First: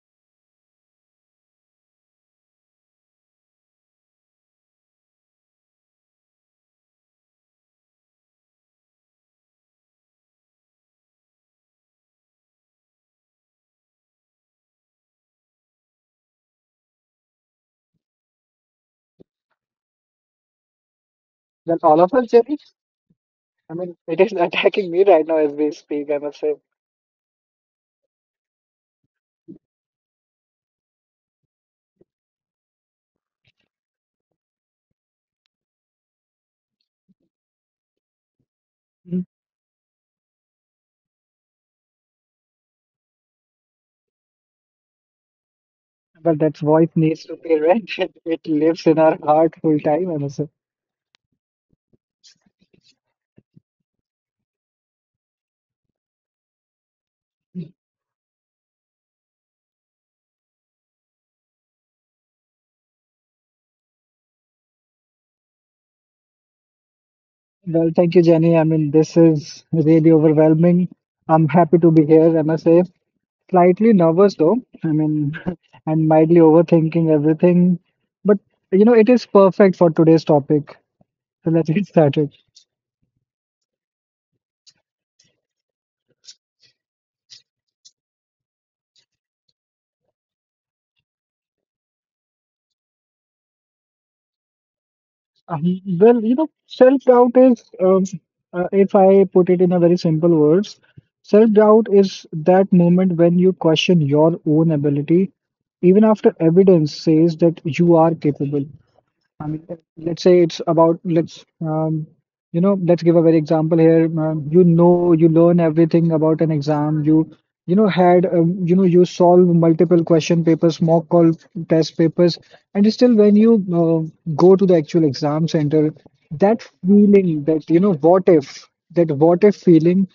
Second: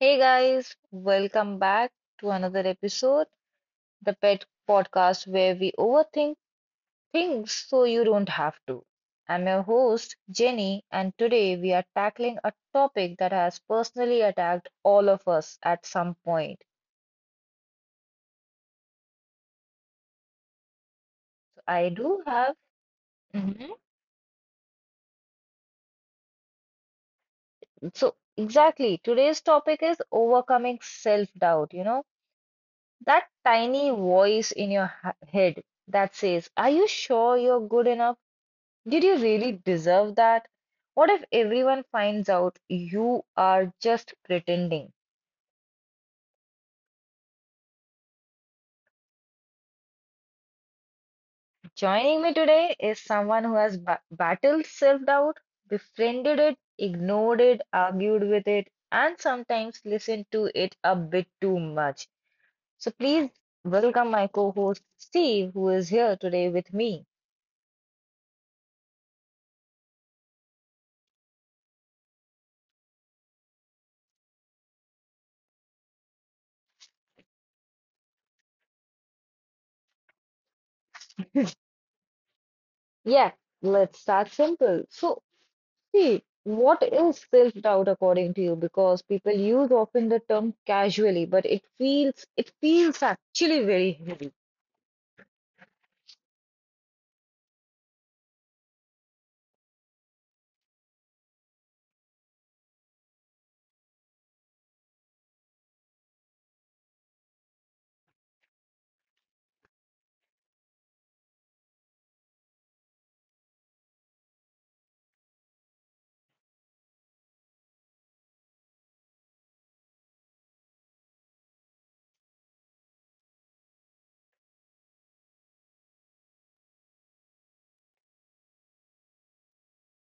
Hey guys, welcome back to another episode, the Pet Podcast, where we overthink things so you don't have to. I'm your host, Jenny, and today we are tackling a topic that has personally attacked all of us at some point. So, Then I all of do us, have, Jerry? Mhm. I mean, it is attacking me right now as we speak, I must say. So, exactly, today's topic is overcoming self-doubt, that tiny voice in your head that says, are you sure you're good enough? Did you Mm. really deserve that? What if everyone finds out you are just pretending? But that voice needs to be read. It lives in our heart full time, I must say. Joining me today is someone who has battled self doubt, befriended it, ignored it, argued with it, and sometimes listened to it a bit too much. So please welcome my co host Steve, who is here today with me. Well, thank you, Jenny. I mean, this is really overwhelming. I'm happy to be here, I must say. Slightly nervous, though. I mean, and mildly overthinking everything. But, you know, it is perfect for today's topic. So let's get started. Yeah, let's start simple. So, see, what is self-doubt according to you? Because people use often the term casually, but it feels actually very heavy. You know, self-doubt is, if I put it in a very simple words, self-doubt is that moment when you question your own ability, even after evidence says that you are capable. I mean, let's say it's about let's you know, let's give a very example here. You know, you learn everything about an exam. You know had, you know, you solve multiple question papers, mock call test papers, and still when you uh, go to the actual exam center, that feeling that you know, what if that what if feeling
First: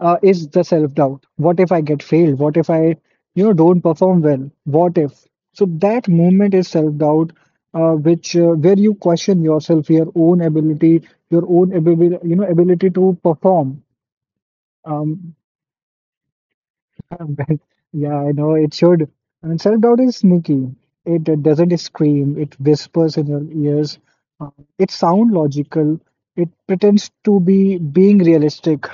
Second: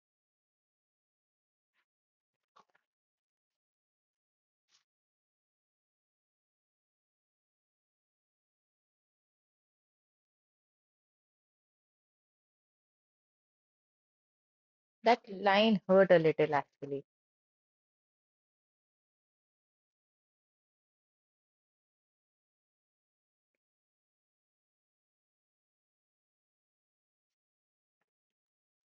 is the self-doubt. What if I get failed? What if I, you know, don't perform well? What if? So that moment is self-doubt, which where you question yourself, your own ability, you know, ability to perform. That Um, line hurt a little actually. yeah, I know it should. And self-doubt is sneaky. It doesn't scream. It whispers in your ears. Uh, it sound logical. It pretends to be being realistic.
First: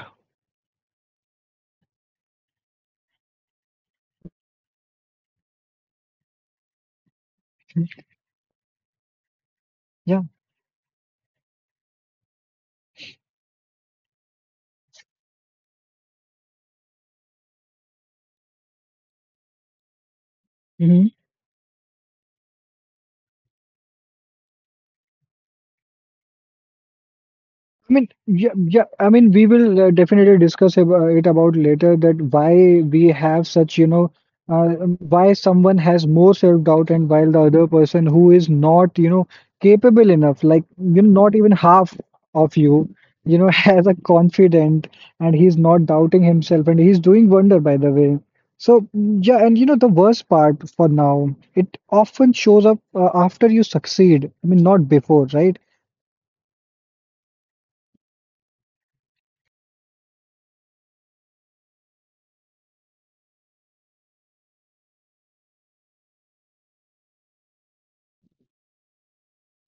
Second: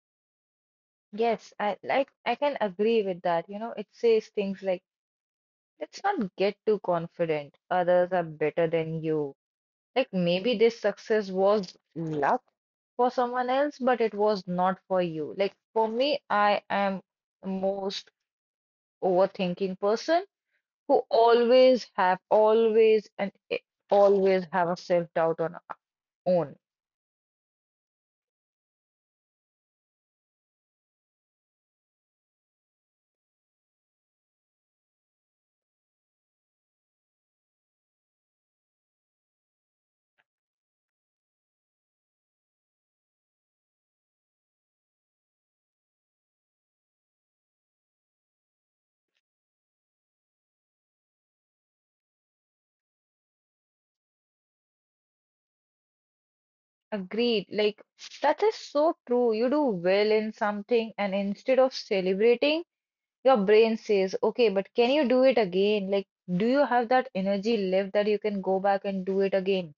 Yes, I can agree with that. You know, it says things like, let's not get too confident. Others are better than you. Like Yeah. maybe this success was luck for someone else, but it was not for you. Like for me, I am most overthinking person who Mm-hmm. always have always and I- always have a self-doubt on our own. I mean, yeah, yeah. I mean, we will definitely discuss it about later that why we have such, you know, why someone has more self-doubt and while the other person who is not, you know, capable enough, like you know, not even half of you, you know, has a confident and he's not doubting himself and he's doing wonder, by the way. So mm, yeah, and you know, the worst part for now, it often shows up after you succeed. I mean, not before, right? Agreed. Like that is so true. You do well in something, and instead of celebrating, your brain says, okay, but can you do it again? Like, do you have that energy left that you can go back and do it again?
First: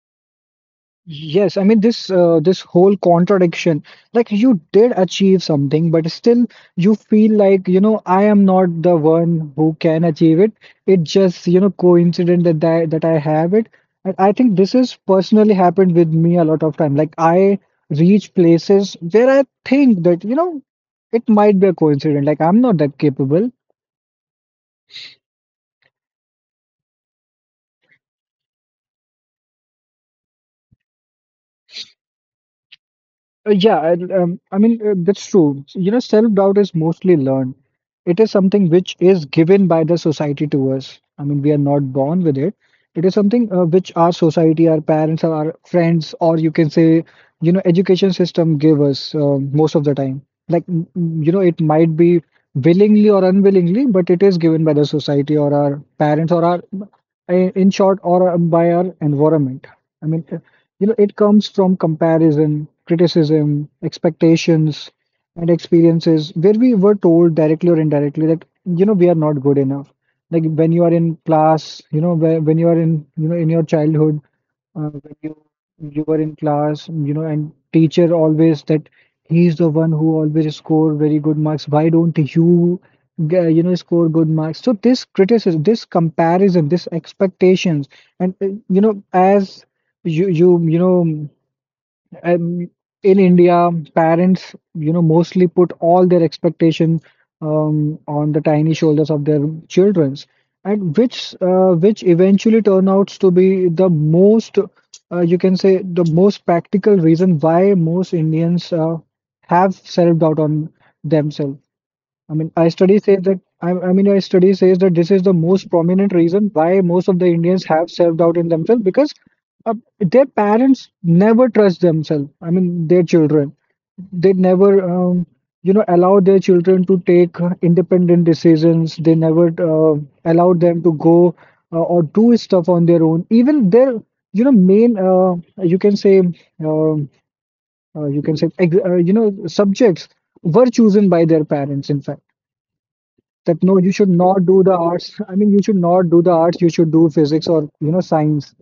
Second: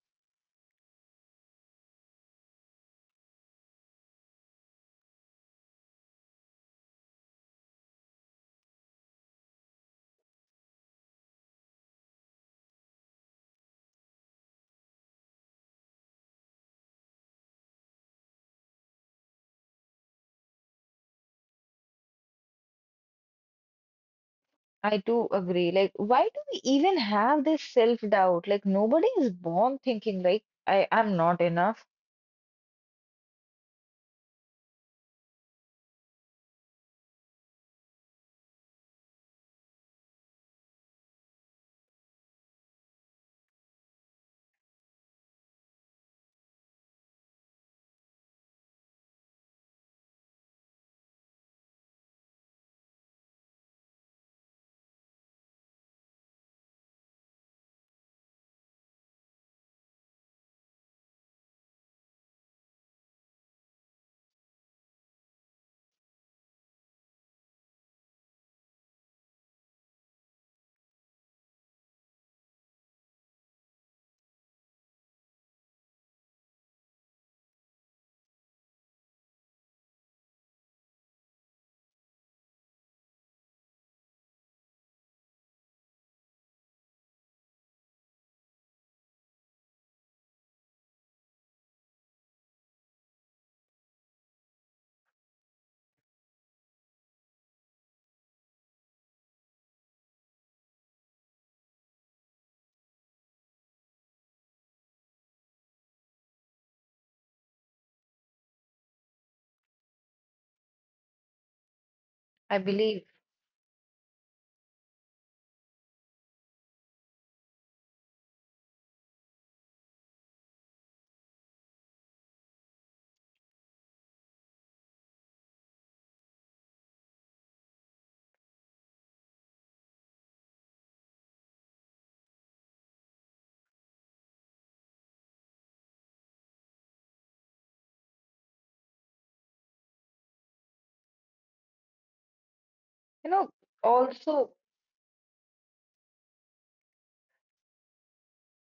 Yes, I mean this whole contradiction. Like you did achieve something, but still you feel like, you know, I am not the one who can achieve it. It just, you know, coincident that I have it. And I think this has personally happened with me a lot of time. Like I reach places where I think that, you know, it might be a coincidence. Like I'm not that capable. I do agree. Like, why do we even have this self-doubt? Like, nobody is born thinking like I am not enough. That's true. You know, self-doubt is mostly learned. It is something which is given by the society to us. I mean, we are not born with it. It is something which our society, our parents, or our friends, or you can say, you know, education system give us, most of the time. Like, you know, it might be willingly or unwillingly, but it is given by the society or our parents or our, in short, or by our environment. I mean, you know, it comes from comparison, criticism, expectations, and experiences where we were told directly or indirectly that, you know, we are not good enough. Like when you are in class, you know, when you are in, you know, in your childhood, when you were in class, you know, and teacher always that he's the one who always score very good marks. Why don't you, you know, score good marks? So this criticism, this comparison, this expectations, and you know, as you know, um, in India, parents, you know, mostly put all their expectation on the tiny shoulders of their childrens, and which eventually turn out to be the most, you can say, the most practical reason why most Indians have self-doubt on themselves. I mean, I believe, I mean, I study says that this is the most prominent reason why most of the Indians have self-doubt in themselves because their parents never trust themselves. I mean, their children. They never, you know, allow their children to take independent decisions. They never allow them to go or do stuff on their own. Even their, you know, main, you can say, um you can say, you know, subjects were chosen by their parents. In fact, you know, that no, you should not also. do the arts. I mean, you should not do the arts. You should do physics or, you know, science.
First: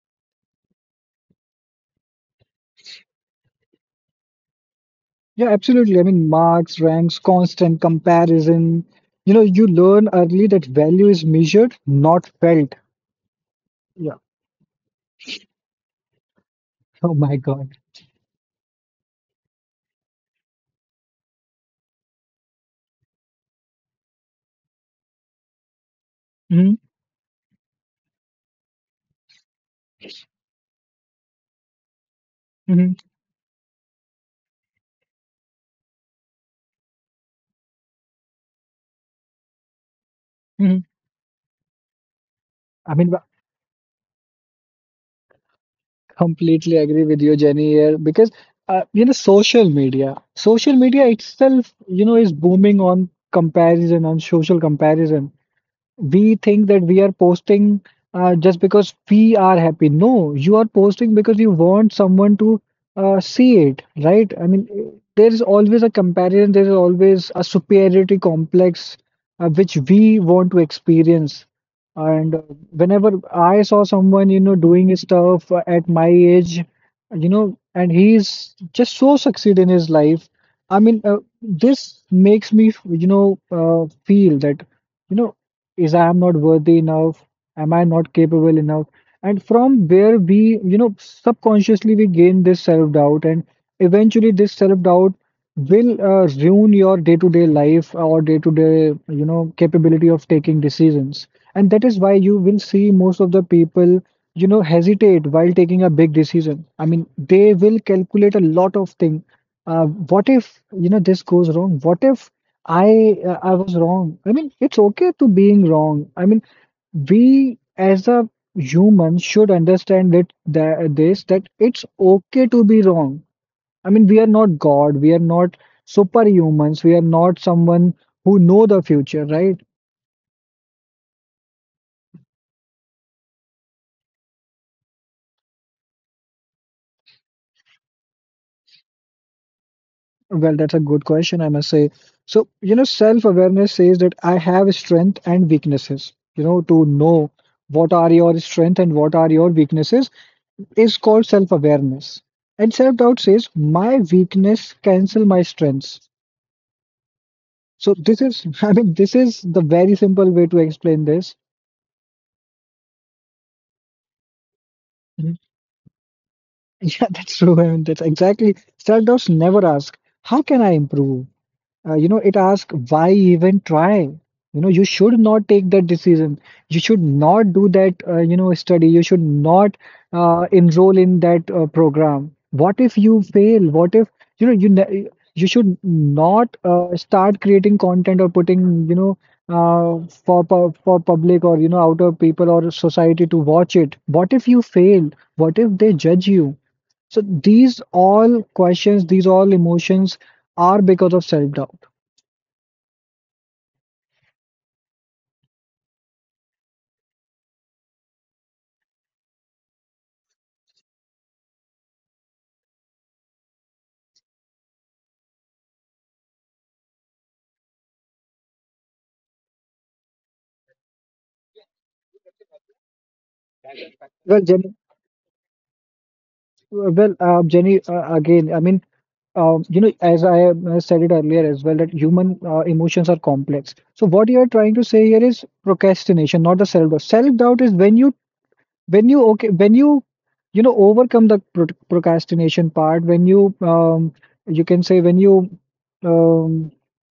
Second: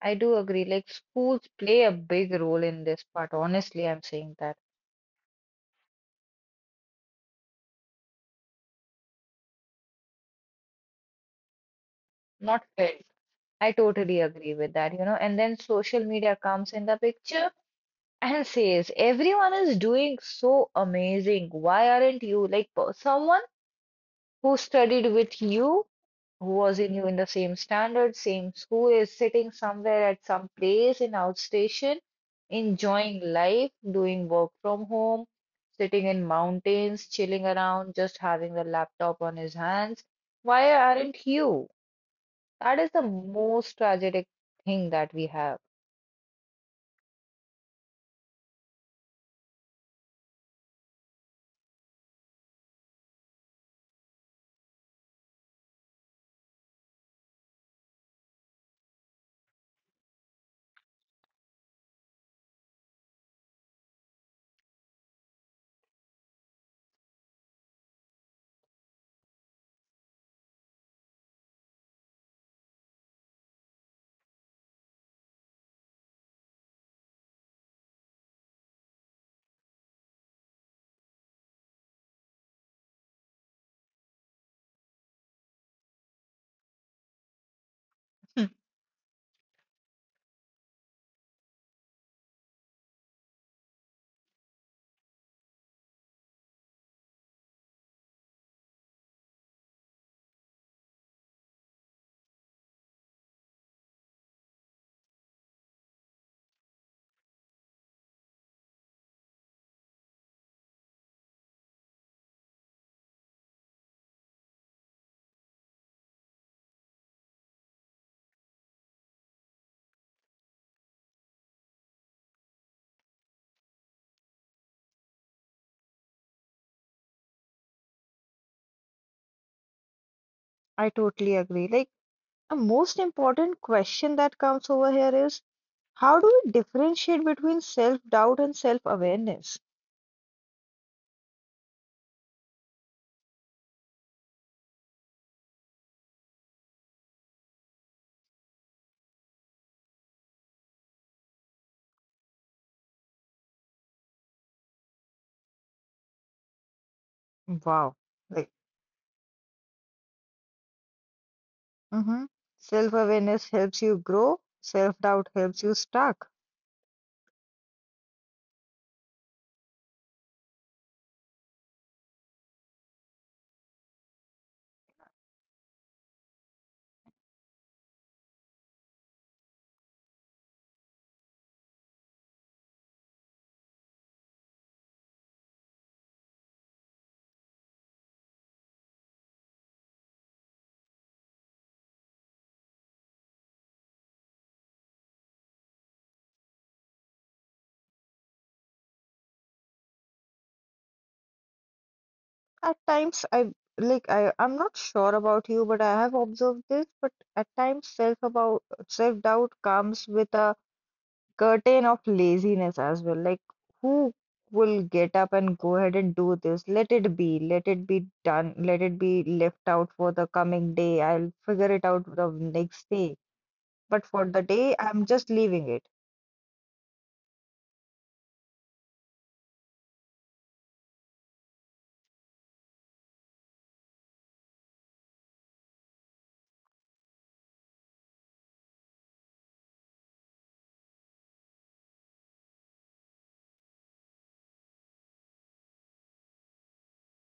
I do agree. Like schools play a big role in this part. Honestly, I'm saying that. Yeah, absolutely. I mean, marks, ranks, constant comparison. You know, you learn early that value is measured, not Not felt. felt. I Yeah. totally agree with that, you know. And then social media comes in the Oh my picture God. and says, everyone is doing so amazing. Why aren't you? Like someone who studied with you, who hmm was in you in the same standard, same school, is sitting somewhere at some place in outstation, hmm enjoying life, doing work from home, sitting in mountains, chilling around, just having the laptop on his hands. Why hmm aren't you? That is I the mean, I most tragic thing that we have. completely agree with you, Jenny, here because, you know, social media itself, you know, is booming on comparison, on social comparison. We think that we are posting just because we are happy. No, you are posting because you want someone to see it, right? I mean, there is always a comparison, there is always a superiority complex which we want to experience. And whenever I saw someone, you know, doing his stuff at my age, you know, and he's just so succeed in his life. I mean, this makes me, you know, feel that. You know, is I am not worthy enough? Am I not capable enough? And from where we, you know, subconsciously we gain this self-doubt, and eventually this self-doubt will ruin your day-to-day life or day-to-day, you know, capability of taking decisions. And that is why you will see most of the people, you know, hesitate while taking a big decision. I mean, they will calculate a lot of things. What if, you know, this goes wrong? What if I was wrong. I mean, it's okay to being wrong. I mean, we as a human should understand that, that this that it's okay to be wrong. I mean, we are not God. We are not superhumans. We are not someone who know the future, right? I totally agree. Like, a most important question that comes over here is how do we differentiate between self-doubt and self-awareness? Well, that's a good question, I must say. So, you know, self-awareness says that I have strength and weaknesses. You know, to know what are your strength and what are your weaknesses is called self-awareness. And self-doubt says, my weakness cancel my strengths. Wow. So this is, Like. I mean, this is the very simple way to explain this. Hmm Self-awareness helps you grow, self-doubt Mhm. helps you stuck. Yeah, that's true. I mean, that's exactly. Self-doubts never ask, how can I improve? You know, it asks, why even try? You know, you should not take that decision. You should not do that, you know, study. You should not enroll in that program. What if you fail? What if, you know, you should not start creating content or putting, you know, for public or, you know, outer people or society to watch it. What if you fail? What if they judge you? So these all questions, these all emotions are because of self-doubt. At times, I like I I'm not sure about you, but I have observed this. But at times, self-doubt comes with a curtain of laziness as well. Like who will get up and go ahead and do this? Let it be. Let it be done. Let it be left out for the coming day. I'll figure it out the next day. But for the Well, day, Jenny, I'm just leaving it. Jenny, again, I mean, you know, as I said it earlier as well, that human emotions are complex. So what you are trying to say here is procrastination, not the self-doubt. Self-doubt is when you, when you know, overcome the procrastination part, when you, you can say when you, um,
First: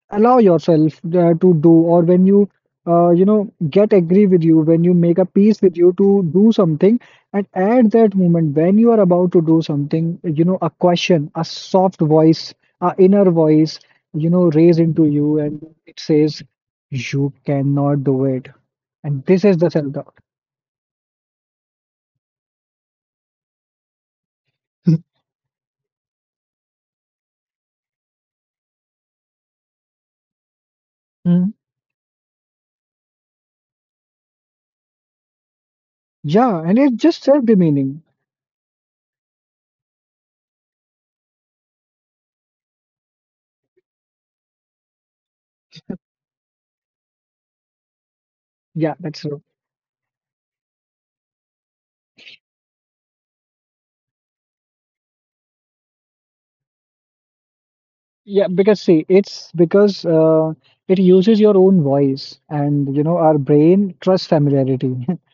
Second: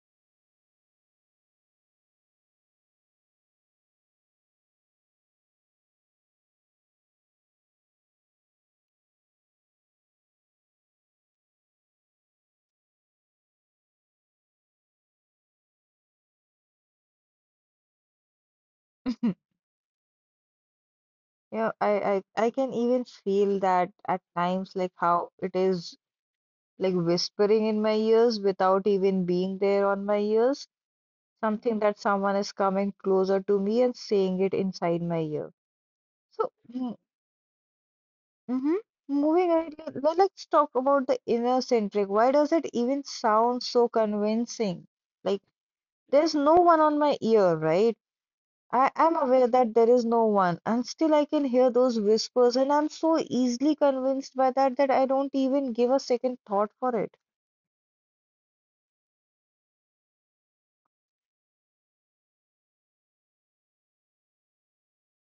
allow yourself to do or when you you know, get agree with you, when you make a peace with you to do something, and at that moment when you are about to do something, you know, a question, a soft voice, a inner voice, you know, raise into you and it says you cannot do it. And this is the self-doubt. Yeah, I can even feel that at times, like how it is like whispering in my ears without even being there on my ears, Hmm. something that someone is coming closer to me and saying it inside my ear. So, Yeah, and it's mm, just self-demeaning. mm-hmm. Moving ahead, let's talk about the inner centric. Why does it even sound so convincing? Like there's no one on my ear, right? I yeah am that's aware that there is no one, and still I can hear those whispers, and I'm so easily convinced by that that I don't even give a second thought for it. Yeah, because see, it's because it uses your own voice, and you know, our brain trusts familiarity.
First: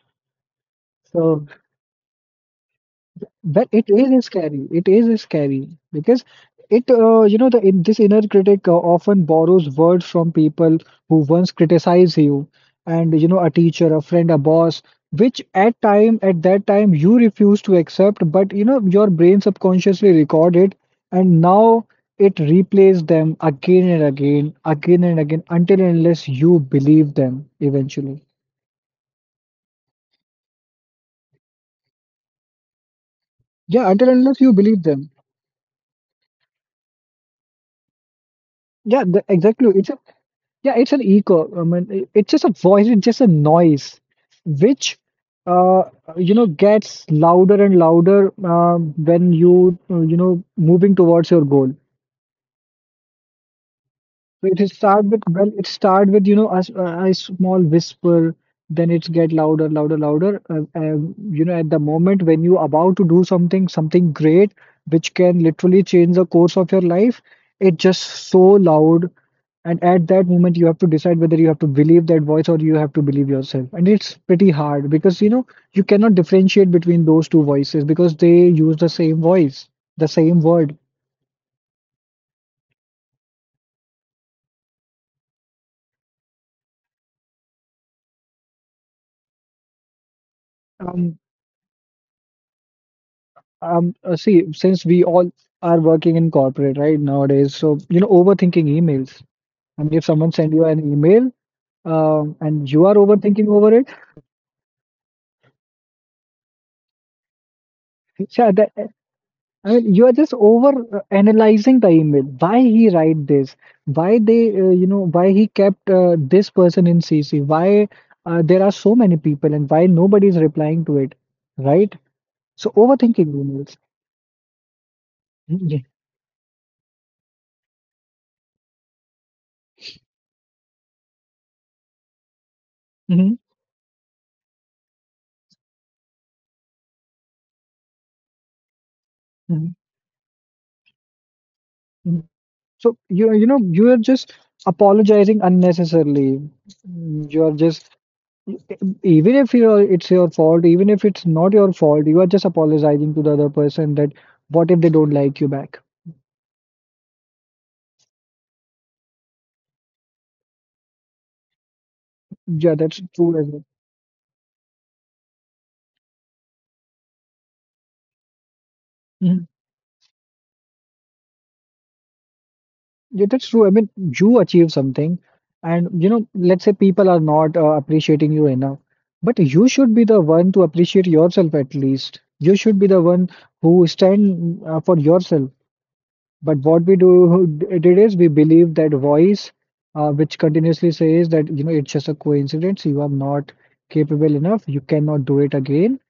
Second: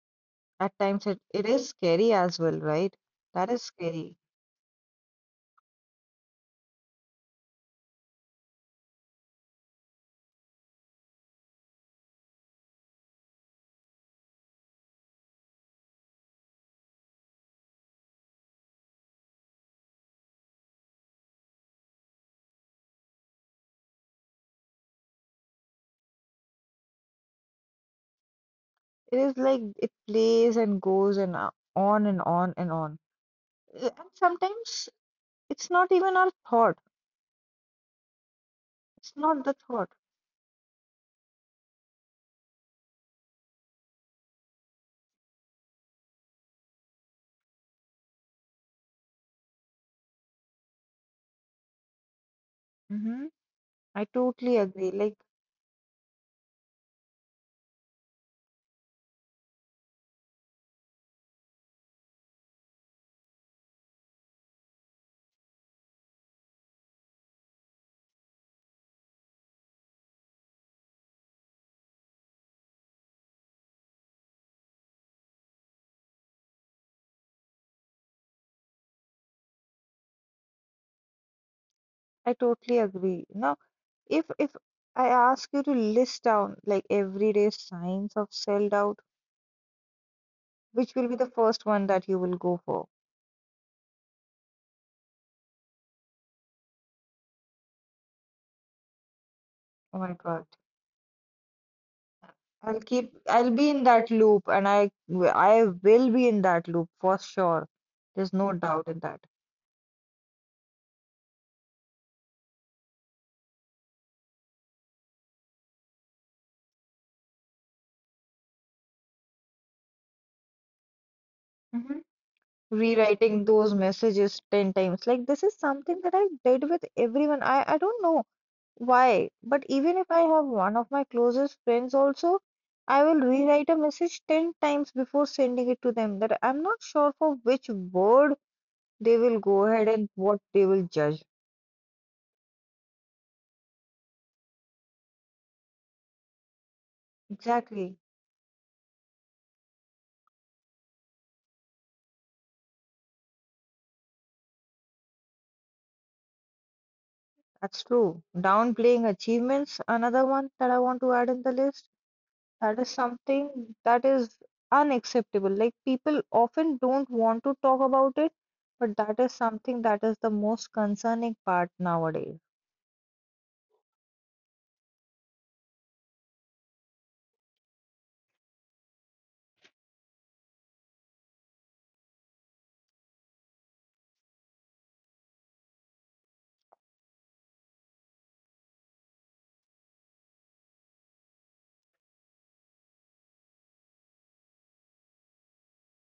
At times, it, So it is scary as well, right? That is well, it scary. is scary. It is scary because you know, this inner critic often borrows words from people who once criticize you, and you know, a teacher, a friend, a boss, which at that time you refuse to accept, but you know, your brain subconsciously recorded, and now it replays them again and again, until and unless you believe them eventually. It is like it plays and goes and on and on and on. Yeah, until And and unless you believe sometimes them. it's not even Yeah, it's the, not the exactly. It's thought. a Yeah, it's an echo. I mean, it's just a voice, it's just a noise, which uh, you know, gets louder and louder when you you know, moving towards your goal. Hmm I So totally agree. Like, it start with you know a small whisper, then it's get louder, louder, louder. You know, at the moment when you about to do something, something great, which can literally change the course of your life, it's just so loud. And at that moment, you have to decide whether you have to believe that voice or you have to believe yourself. And it's pretty hard because, you know, you cannot differentiate between those two voices because they use the same voice, the same word. I totally agree. Now, if I ask you to list down like everyday signs of self-doubt, which will be Um, the first one that you will go for? See, since we all are working in corporate, right, nowadays, so, you know, overthinking emails. I mean, Oh if my someone God. send you an email, and you are overthinking I'll be over in it, that loop and I will be in that loop for sure. There's yeah, no that, doubt in that. I mean, you are just over analyzing the email. Why he write this? Why they, you know, why he kept this person in CC? Why there are so many people and why nobody is replying to it, right? Mhm. So overthinking Rewriting those emails. messages 10 times. Like, this is Yeah. something that I did with everyone. I don't know why, but even if I have one of my closest friends also, I will Mhm, rewrite a message 10 times before sending it to them that I'm not sure for which word they will go mhm, ahead and what they will judge. mhm. So you know you are just apologizing unnecessarily. Mm. You are just Exactly. even if you're, it's your fault, even if it's not your fault, you are just apologizing to the other person that what if they don't like you back? That's true. Downplaying achievements, another one that I want to add in the list, Yeah, that is that's true as well. something that is unacceptable. Like people often don't want to talk about it, but that is Mhm. something that is the most concerning part nowadays. Yeah, that's true. I mean, you achieve something, and you know, let's say people are not appreciating you enough, but you should be the one to appreciate yourself at least. You should be the one who stand for yourself. But what we do did is we believe that voice, which continuously says that you know it's just a coincidence, you are not capable enough, you cannot do it again,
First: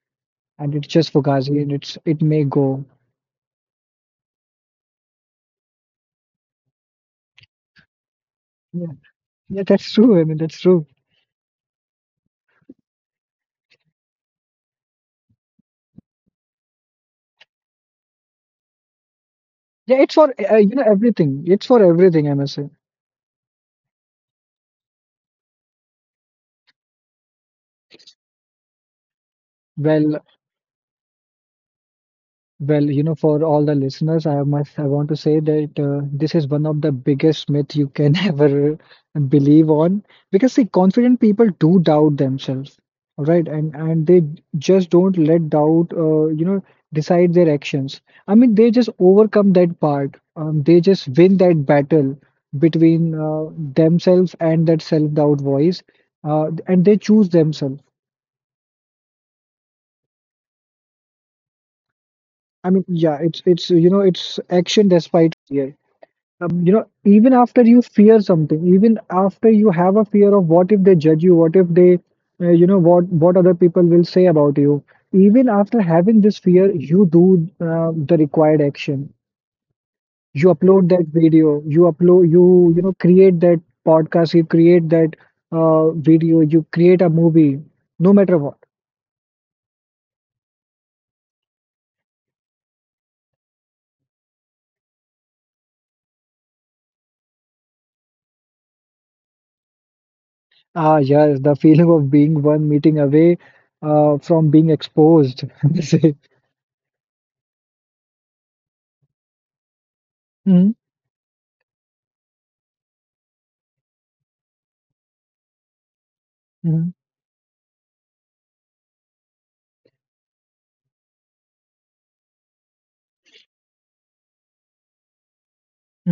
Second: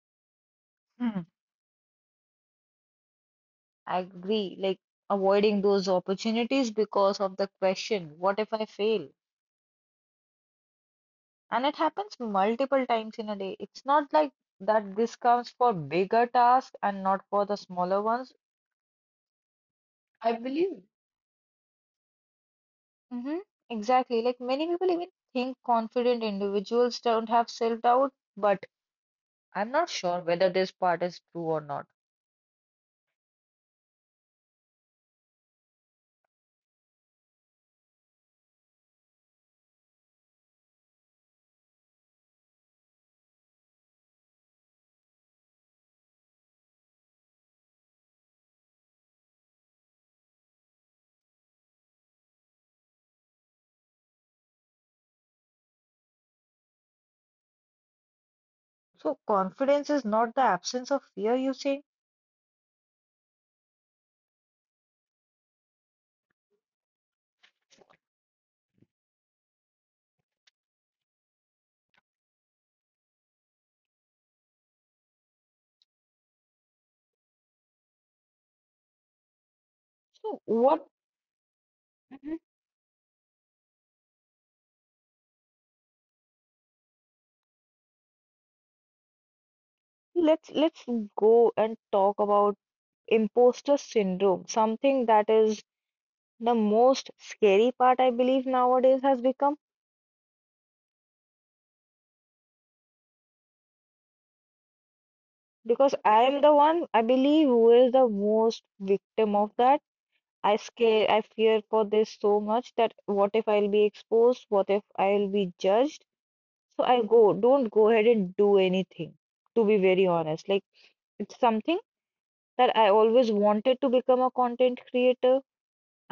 and it's just Hmm. fugazi, and it's it may go. I agree, like avoiding those opportunities because of the question, what if I Yeah, fail? yeah, that's true. I mean, that's true. And it happens multiple times in a day. It's not like that this comes for bigger tasks and not for the smaller ones. Yeah, it's I for you believe. know everything. It's for everything, I must say. Hmm Exactly. Like many people even think confident individuals don't have self-doubt, but I'm not sure Well, whether this part is true or not. well, you know, for all the listeners, I want to say that this is one of the biggest myth you can ever believe on because see, confident people do doubt themselves, all right, and they just don't let doubt, you know, decide their actions. I mean, they just overcome that part. They just win that battle between themselves and that self-doubt voice, and they choose themselves. So confidence is not the absence of fear, you say? I mean, yeah, it's you know, it's action despite fear. You know, even after you fear something, even after you have a fear of what if they judge you, what if they, you know, what other people will say about you. Even after having this fear, you do the required action. So You upload what? that video. You upload Mhm. you know create that podcast. You create that video. You create a movie. No matter what. Let's go and talk about imposter syndrome, something that is the most scary part I believe nowadays has become Ah, yes, the feeling of being one meeting away from being exposed. I because say. I am the one I believe who is the most victim of that. I Mm-hmm, scare, I fear for this so much that what if I'll be exposed? What if I'll be judged? So mm-hmm, I go, don't go ahead and do anything, to be very honest. Like it's something that I always wanted to become a content creator,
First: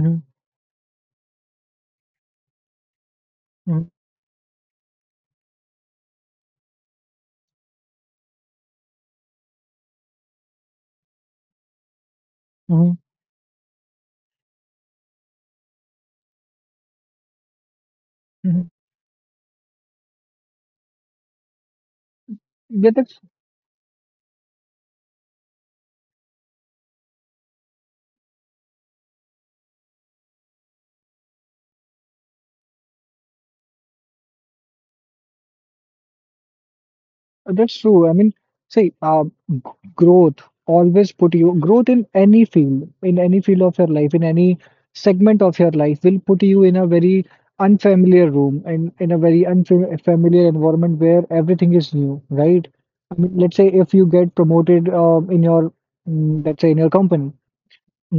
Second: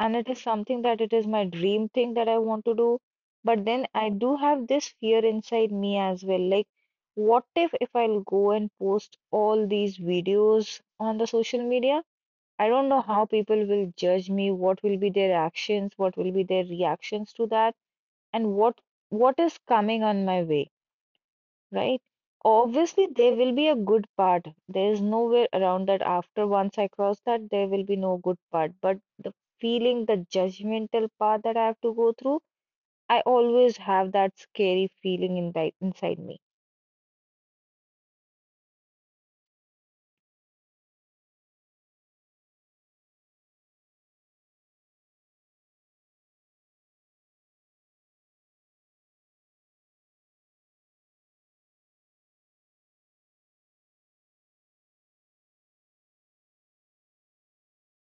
and it is something that it is my dream thing that I want to do. But then I do have this fear inside me as well. Like, what if I'll go and post all these videos on the social media? I don't mm-hmm, know how people will judge me, what will be their actions, what will be their reactions to that, and hmm. What is coming on my way, right? Yeah, Obviously, that's there will be a good part. There is nowhere around that after once I cross that, there will be no good part. But the feeling, the judgmental part that I have to go through, I always have that scary feeling in that, inside me. that's true. I mean, see, g- growth always put you growth in any field of your life, in any segment of your life will put you in a very unfamiliar room and in a very unfamiliar environment where everything is new, right? I mean, let's say if you get promoted in your, let's say in your company,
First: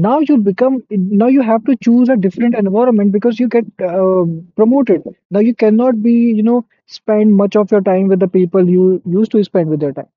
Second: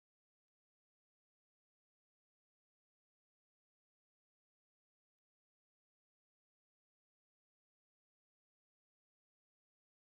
now you become, now you have to choose a different environment because you get promoted. Now you cannot be you know spend much of your time with the people you used to spend with your time.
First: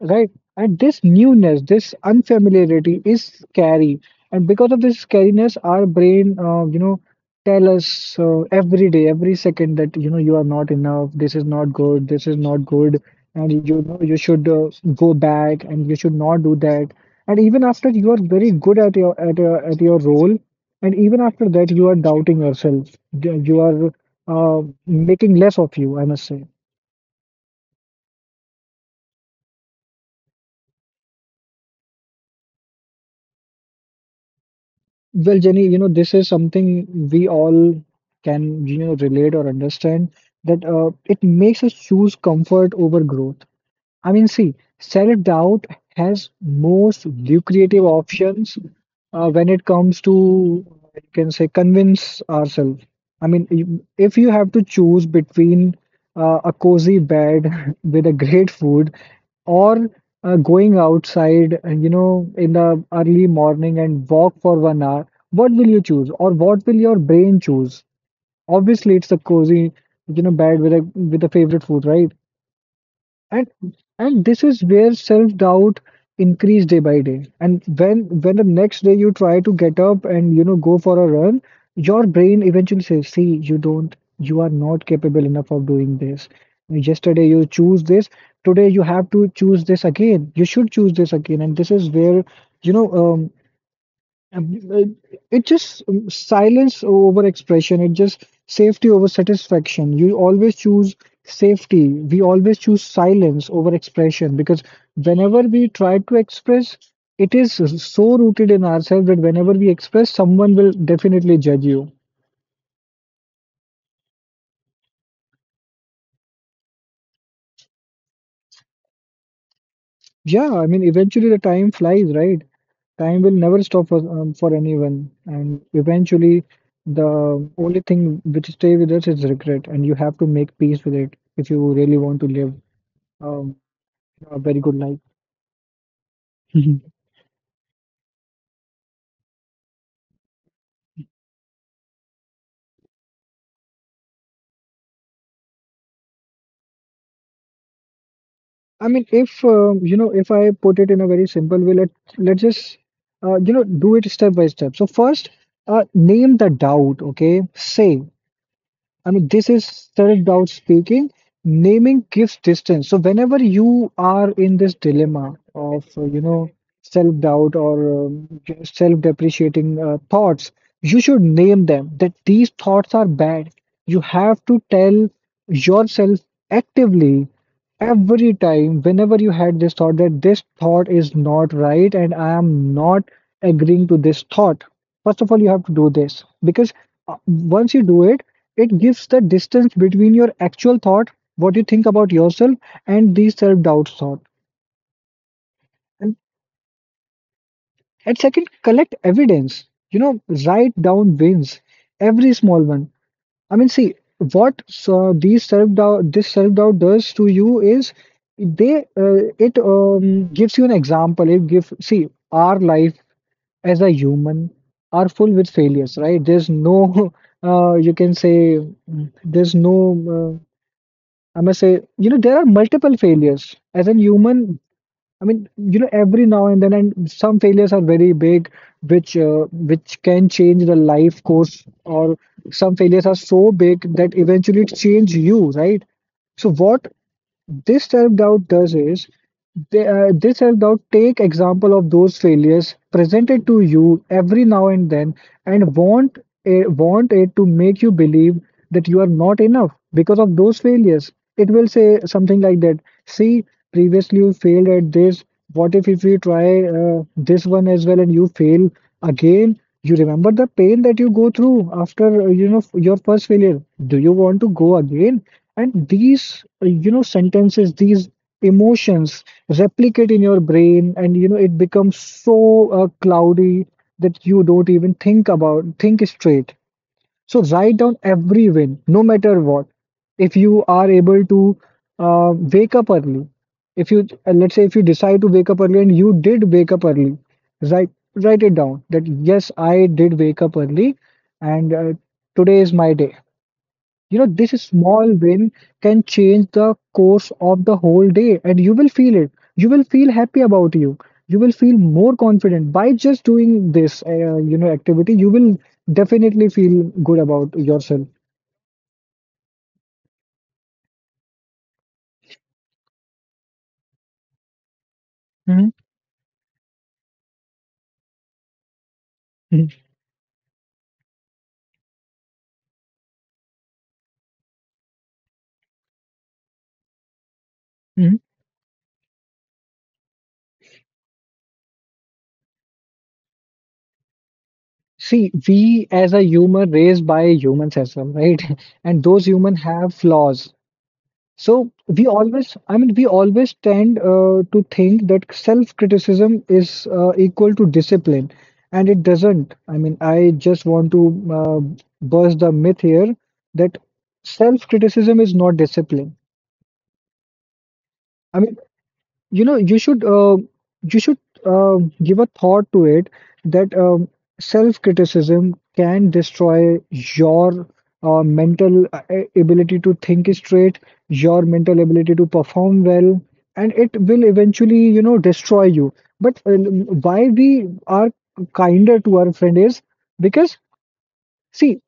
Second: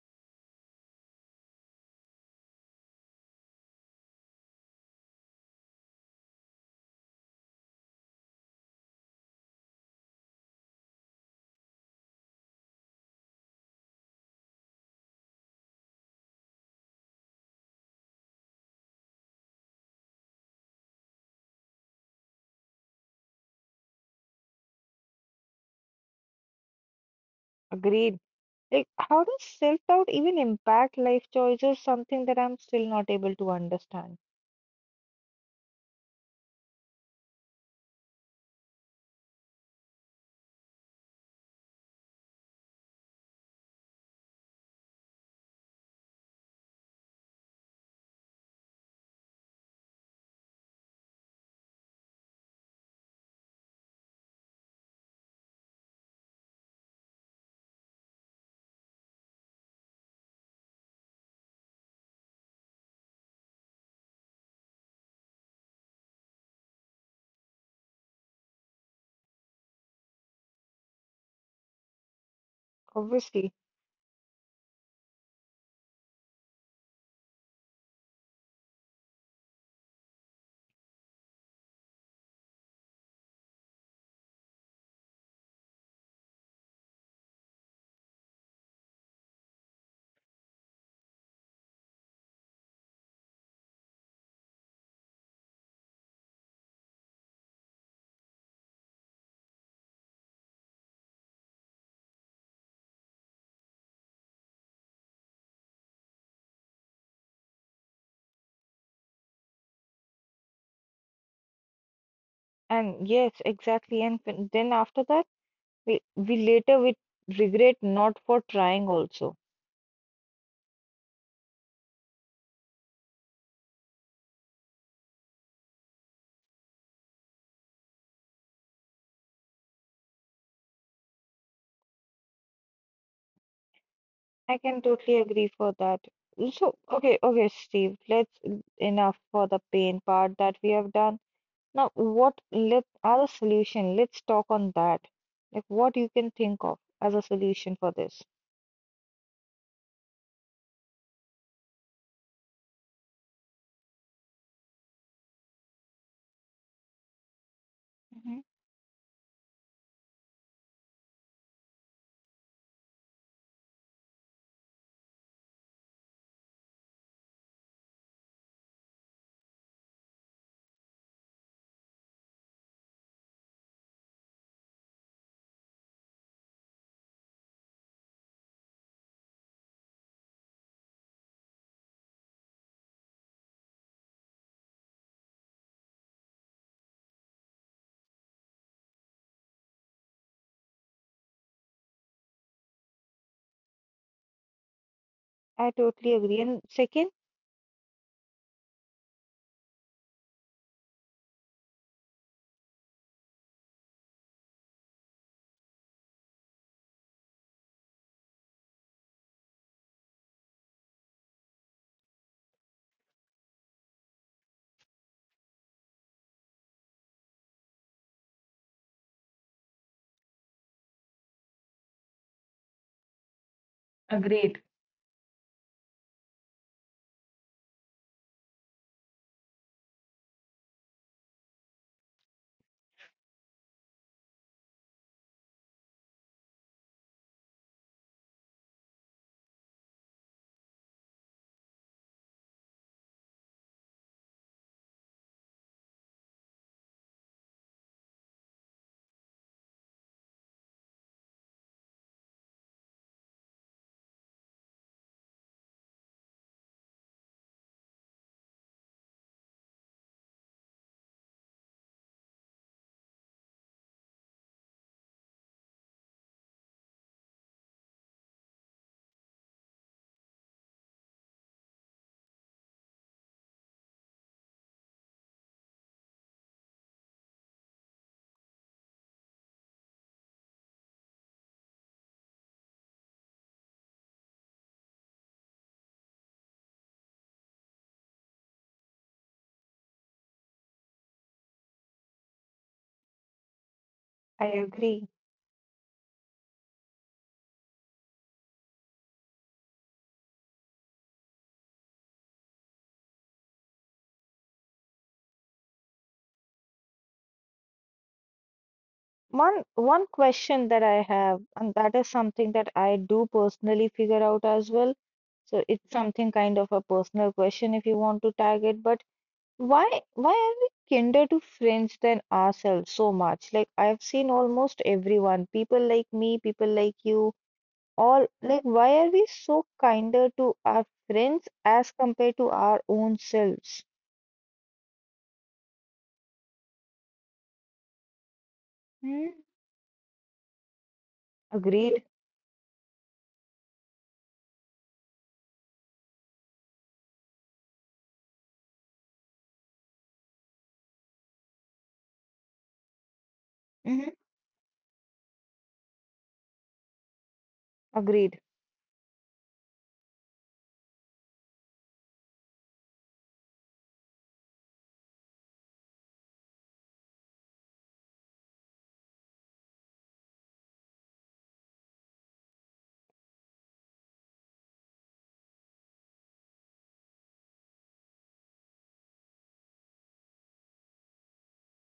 Right. And this newness, this unfamiliarity is scary. And because of this scariness, our brain, you know, tell us every day, every second that, you know, you are not enough, this is not good, this is not good, and you know, you should go back and you should not do that. And even after you are very good at your role, and even after that, you are doubting yourself. You are making less of you, I must say. Agreed. Like, how does self-doubt even impact life choices? Something that I'm still not able to understand. Well, Jenny, you know, this is something we all can, you know, relate or understand that it makes us choose comfort over growth. I mean, see, self-doubt has most lucrative options when it comes to you can say convince ourselves. I mean if you have to choose between a cozy bed with a great food or going outside you know in the early morning and walk for 1 hour, what will you choose or what will your brain choose? Obviously it's a cozy you know bed with a favorite food, right? and Obviously. and this is where self-doubt increase day by day. And when the next day you try to get up and you know go for a run, your brain eventually says, see, you don't, you are not capable enough of doing this. Yesterday you choose this, today you have to choose this again, you should choose this again. And this is where you know um, uh, it just silence over expression. It just safety over satisfaction. You always choose safety. We always choose silence over expression because whenever we try to express, it is so rooted in ourselves that whenever we express, someone will definitely judge you. And yes, exactly. And when- then after that, we later we regret not for trying also. Yeah, I mean, eventually the time flies, right? Time will never stop for anyone, and eventually, the only thing which stay with us is regret, and you have to make peace with it if you really want to live um, a I very good can life. totally agree for that. So, okay, okay, Steve, let's enough for the pain part that we have done. Now, what let are the solution? Let's talk on that. Like what you can think of as a solution for this. I mean, if you know, if I put it in a very simple way, let's just you know do it step by step. So first, name the doubt. Okay, say, Mhm. I mean, this is Sarif Daud speaking. Naming gives distance. So whenever you are in this dilemma of, you know, self-doubt or self-depreciating thoughts, you should name them that these thoughts are bad. You have to tell yourself actively every time, whenever you had this thought, that this thought is not right and I am not agreeing to this thought. First of all, you have to do this because once you do it, it gives the distance between your actual thought, what you think about yourself, and these self doubt thought. I totally And, agree. And second, and second, collect evidence. You know, write down wins, every small one. I mean, see what these self doubt, this self doubt does to you is they it gives you an example. It gives, see, our life as a human are full with failures, right? There's no you can say there's no uh, I must say, you know, there are multiple failures. As a human, agreed. I mean, you know, every now and then, and some failures are very big, which can change the life course, or some failures are so big that eventually it change you, right? So what this self-doubt does is, they, this self-doubt take example of those failures presented to you every now and then and want it to make you believe that you are not enough because of those failures. It will say something like that. See, previously you failed at this. What if you try this one as well and you fail again? You remember the pain that you go through after you know your first failure. Do you want to go again? And these, you know, sentences, these emotions replicate in your brain, and you know, it becomes so cloudy that you don't even think about, think straight. So write down every win, no matter what. If you are able to wake up early, if you, let's say, if you decide to wake up early and you did wake up early, write write it down that yes, I did wake up early, and today is my day. You know, I this agree. small win can change the course of the whole day, and you will feel it. You will feel happy about you. You will feel more confident by just doing this, you know, activity. You will definitely feel good about yourself. One one question that I have, and that is something that I do personally figure out as well. So Mhm. it's something kind of a personal question if you want to tag it, but Mhm. why are we kinder to friends than ourselves so much? Like I've seen almost everyone, people like me, people like you, Mhm. all like why are we so kinder to our friends as compared to our own selves? See, we as a human raised by humans as well, right? And Hmm. those humans have flaws. So Agreed. we always, I mean, we always tend to think that self-criticism is equal to discipline, and it doesn't. I mean, I just want to burst the myth here that Mhm. self-criticism is not discipline. Agreed. I mean you know you should you should uh, give a thought to it that self-criticism can destroy your mental ability to think straight, your mental ability to perform well, and it will eventually you know destroy you. But why we are kinder to our friend is because see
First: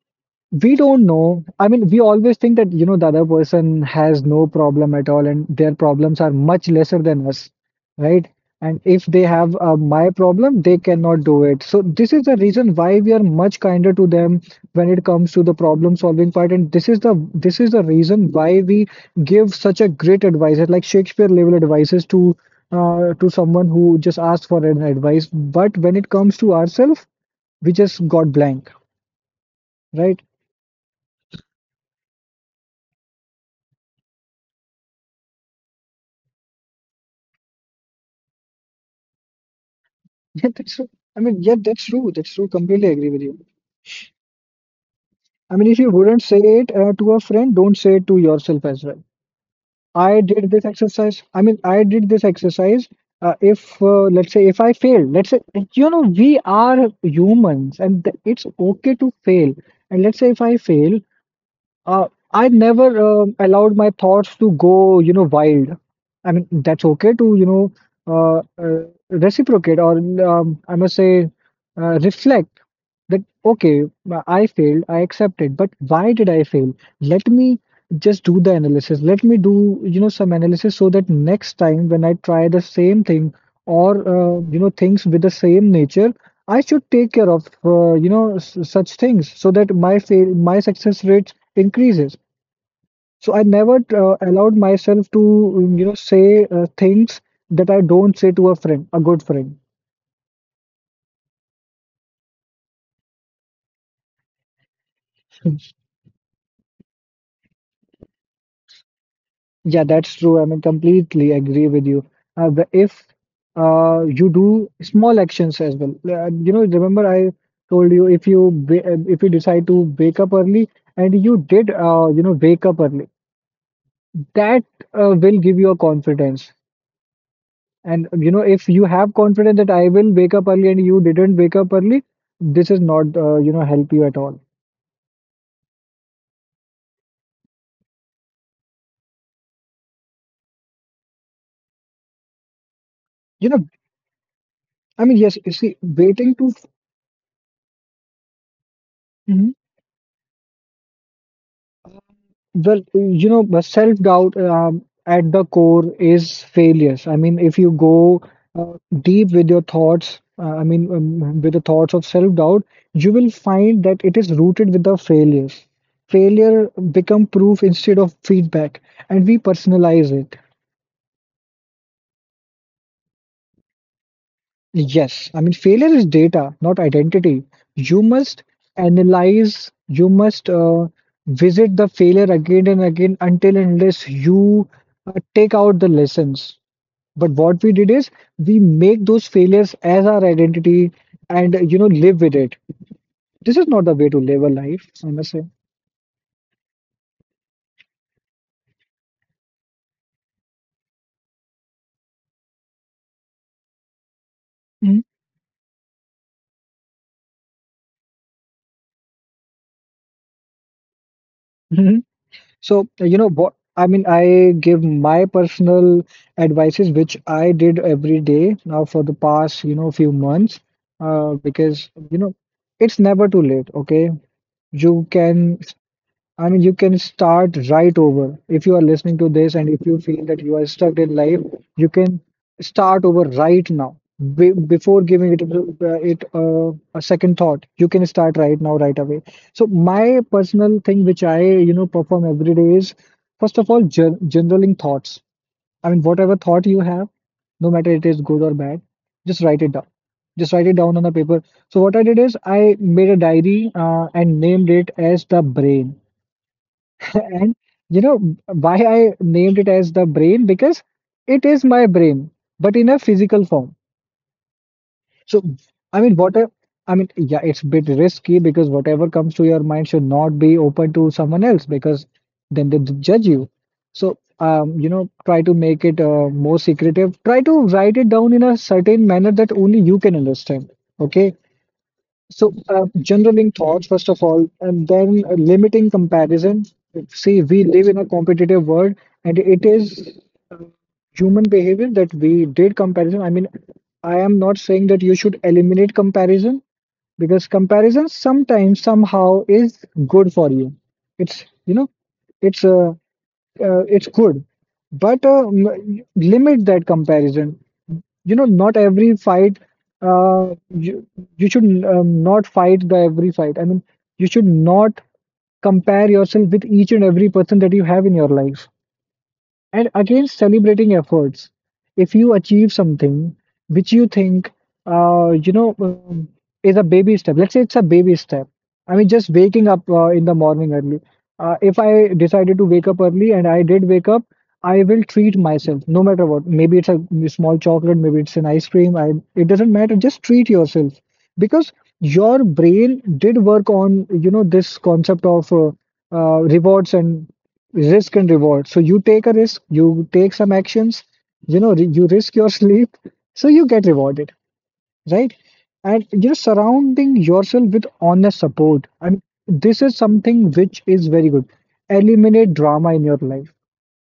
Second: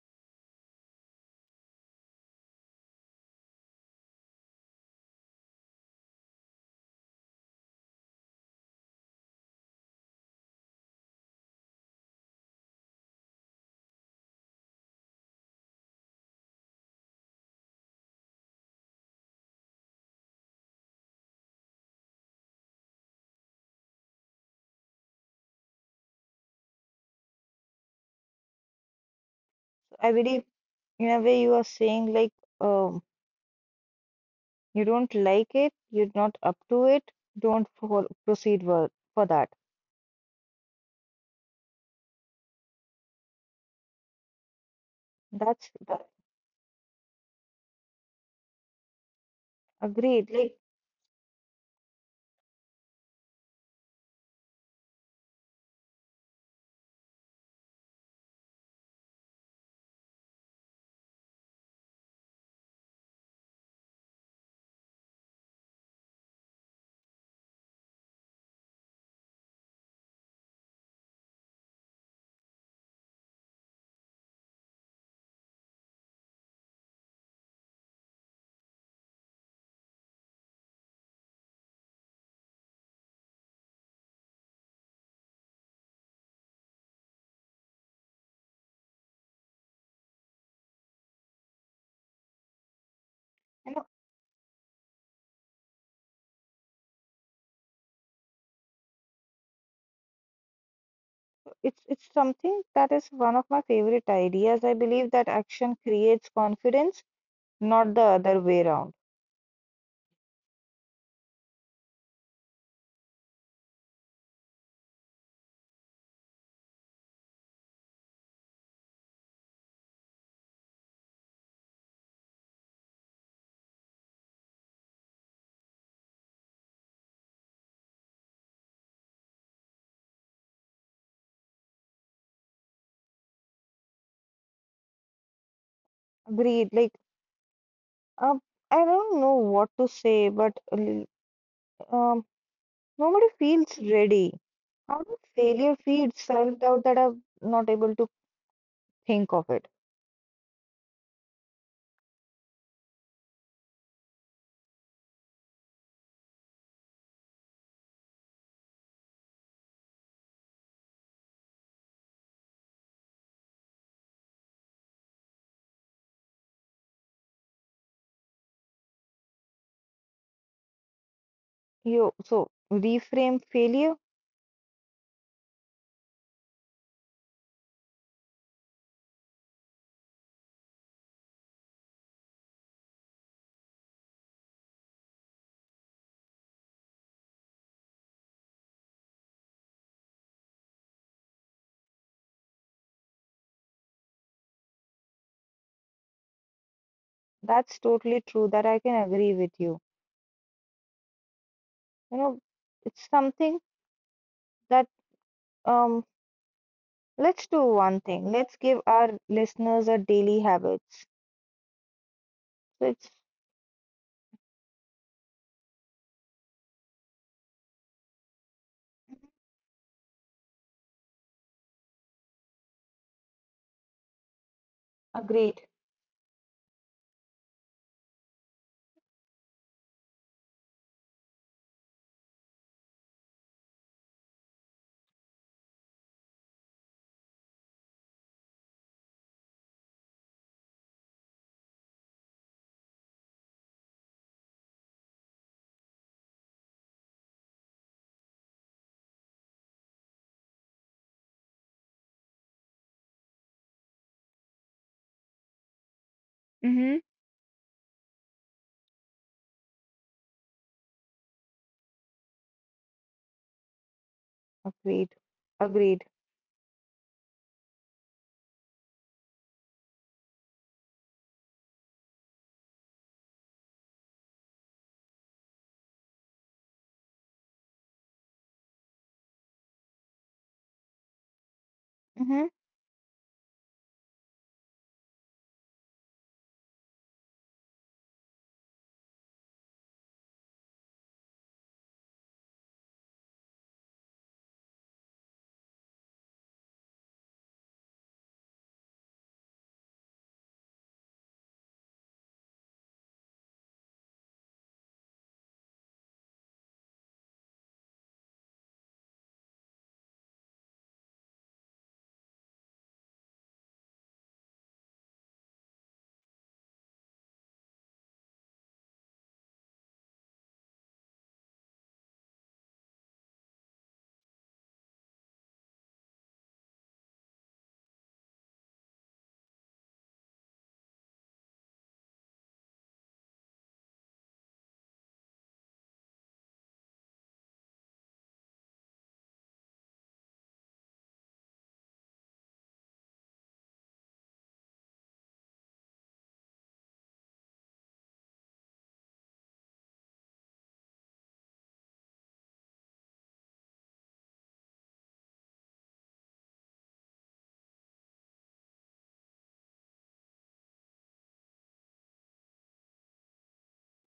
we don't know. I mean, we always think that, you know, the other person has no problem at all and their problems are much lesser than us, right? And if they have my problem, they cannot do it. So this is the reason why we are much kinder to them when it comes to the problem solving part. And this is the reason why we give such a great advice, like Shakespeare level advices to someone who just asks for an advice. But when it comes to ourselves, we just got blank, So, I right? believe in a way you are saying like um you don't like it, you're not up to it, don't for, proceed for that. Yeah, that's true. I mean, yeah, that's true. That's true. Completely agree with you. I mean, That's if you that, wouldn't say it to a friend, don't say it to yourself as well. Agreed. Like, I did this exercise. If let's say if I failed, let's say like, you know we are humans, and th it's okay to fail. And let's say if I fail, Uh, I never allowed my thoughts to go, you know, wild. I mean, that's okay to, you know, uh, uh, reciprocate or I must say, reflect that, okay, I failed, I accept it, but why did I fail? Let me just do the analysis. Let me do, you know, some analysis so that next time when I try the same thing or, you know, things with the same nature, I should take care of, you know, s such things so that my success rate increases. So I you never know, allowed myself to, you know, say things that I don't say to a friend, a good friend. it's something that is one of my favorite ideas. I believe that action creates confidence, not the other way around. Yeah, that's true. I mean, completely agree with you. If you do small actions as well, you know, remember I told you if you if you decide to wake up early and you did, you know, wake up early, that will give you a confidence. And you know, if you have confidence that I will wake up early and you didn't wake up early, this is not, you know, help you at all. Agreed. Like, um, I don't know what to say, but l- um, nobody You know, feels ready. How I do mean, yes, you failure see, feed waiting to, self-doubt that I'm not able to think of mhm, it? well, you know, but self-doubt at the core is failures. I mean, if you go deep with your thoughts, I mean, with the thoughts of self-doubt, you will find that it is rooted with the failures. Failure become proof instead of feedback, and we personalize it. You so reframe failure. Yes, I mean, failure is data, not identity. You must analyze, you must visit the failure again and again until and unless you take out the lessons. But what we did is we make those failures as our identity and, you know, live with it. This is not the way to live a life, I must say. That's totally true. That I can agree with you. You know, it's something that, Mhm. um let's do one thing. Let's give our listeners a daily habits. So, So it's you know what? I mean, I give my personal advices, which I did every day now for the past, you know, few months, because, you know, it's never too late, okay? You can agreed. I mean, you can start right over. If you are listening to this and if you feel that you are stuck in life, you can start over right now. Be Before giving it, a second thought, you can start right now, right away. So my personal thing, which I, you know, perform every day is, first of all, generaling thoughts. I mean, whatever thought you have, no matter it is good or bad, just write it down. Just write it down on the paper. So what I did is I made a diary and named it as the brain. Mm-hmm. And you know why I named it as the brain? Because it is my brain, but in a physical form. Agreed, So I agreed. mean, what a, I mean, yeah, it's a bit risky because whatever comes to your mind should not be open to someone else because then they judge you. So you know, try to make it more secretive. Try to write it down in a certain manner that only you can understand. Okay. Mm-hmm. So, generaling thoughts, first of all, and then limiting comparison. See, we live in a competitive world, and it is uh, human behavior that we did comparison. I mean, I am not saying that you should eliminate comparison because comparison sometimes, somehow, is good for you. It's, you know, it's uh, it's good, but limit that comparison. You know, not every fight. Uh, you you should not fight the every fight. I mean, you should not compare yourself with each and every person that you have in your life. And again, celebrating efforts. If you achieve something which you think, you know, is a baby step, let's say it's a baby step. I mean, just waking up in the morning early. If I decided to wake up early and I did wake up, I will treat myself no matter what. Maybe it's a small chocolate, maybe it's an ice cream. It doesn't matter. Just treat yourself because your brain did work on, you know, this concept of rewards and risk and reward. So you take a risk, you take some actions, you know, you risk your sleep, so you get rewarded, right? And you're surrounding yourself with honest support. I mean, this is something which is very good. Eliminate drama in your life.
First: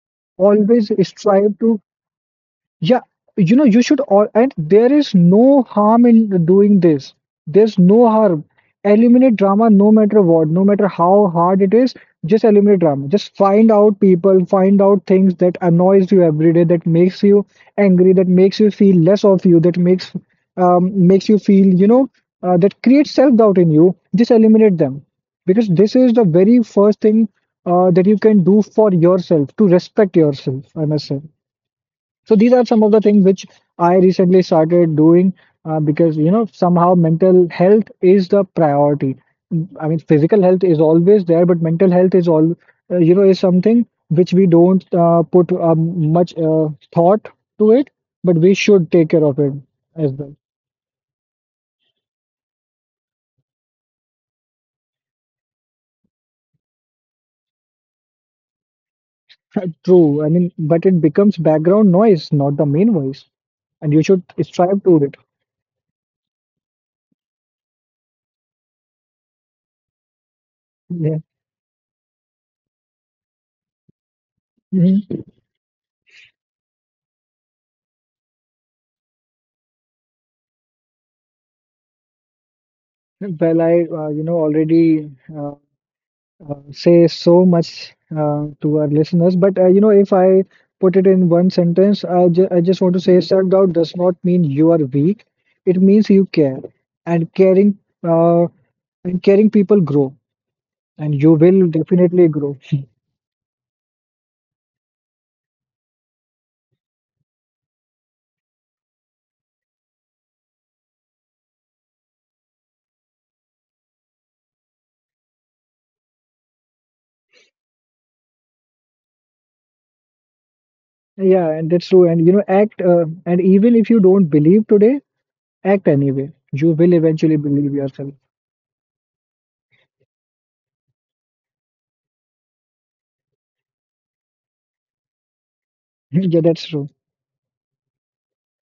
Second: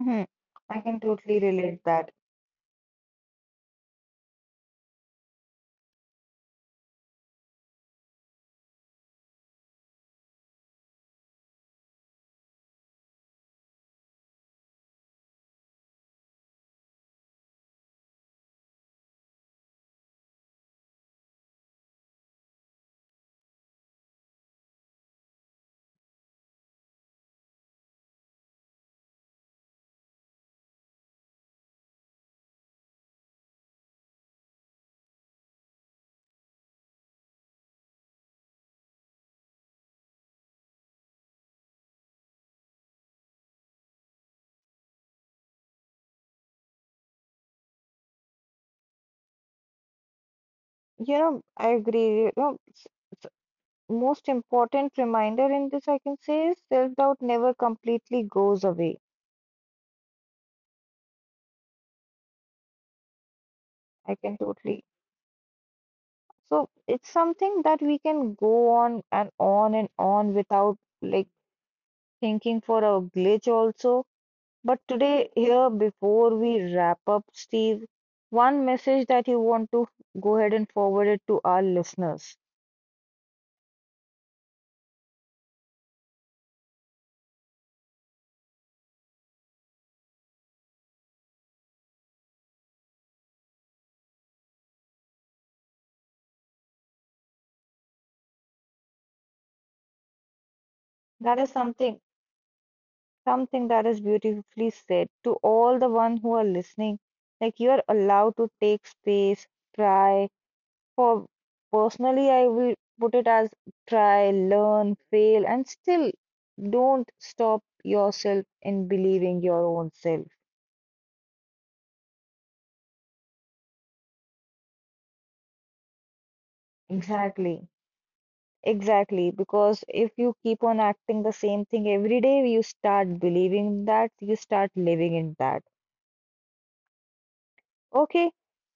Mm-hmm. I Always can totally strive to relate that. yeah, you know, you should all, and there is no harm in doing this. There's no harm. Eliminate drama no matter what, no matter how hard it is, just eliminate drama. Just find out people, find out things that annoys you every day, that makes you angry, that makes you feel less of you, that makes makes you feel, you know, that creates self-doubt in you. Just eliminate them. Because this is the very first thing that you can do for yourself, to respect yourself, I must say. So these are some of the things which I recently started doing because you know somehow mental health is the priority. Mm, I mean, physical health is always there, but mental health is all you know is something which we don't put much thought to it, but we should take care of it as well. You know, I agree. You know, s- most important reminder in this I can say is self-doubt never completely goes away. True. I mean, but it becomes background noise, not the main voice, and you I should can strive totally. to it. So it's something that we can go on and on and on without Yeah. like thinking for a glitch also. But Mhm. today, here before we wrap up, Steve, one message that you want to go ahead and forward it to our listeners. Well, I you know already. uh, say so much to our listeners. But you know, if I put it in one sentence, I just want to say self-doubt does not mean you are weak. It means you care, and caring uh, and caring people grow, and you That is will something, definitely grow. something that is beautifully said to all the one who are listening. Like you're allowed to take space, try. For personally, I will put it as try, learn, fail, and still don't stop yourself in believing your own self. Yeah, and that's true. And you know, act and even if you don't believe today, act anyway. You will eventually Exactly. believe yourself. Exactly, because if you keep on acting the same thing every day, you start believing that, you start living in that. Yeah, that's true. Okay,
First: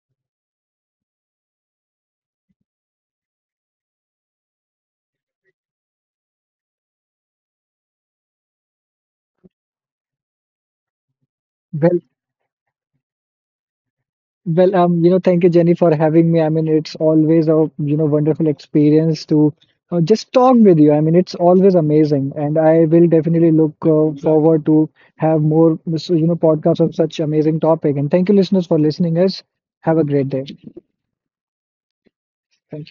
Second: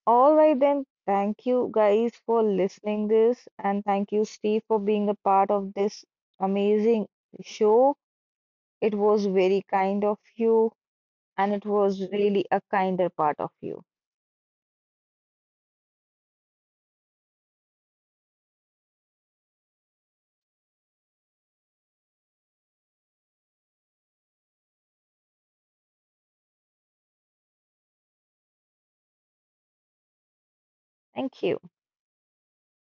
all right then. Thank you guys for listening this, and thank you Steve for being a part of this amazing show. It was very kind of you, and it Well was really a kinder part of you. Well, you know, thank you, Jenny, for having me. I mean, it's always a, you know, wonderful experience to just talk with you. I mean, it's always amazing, and I will definitely look forward to have more, so, you know, podcasts on such amazing topic. And thank you, listeners, for listening us. Have a great day. Thank Thank you. you.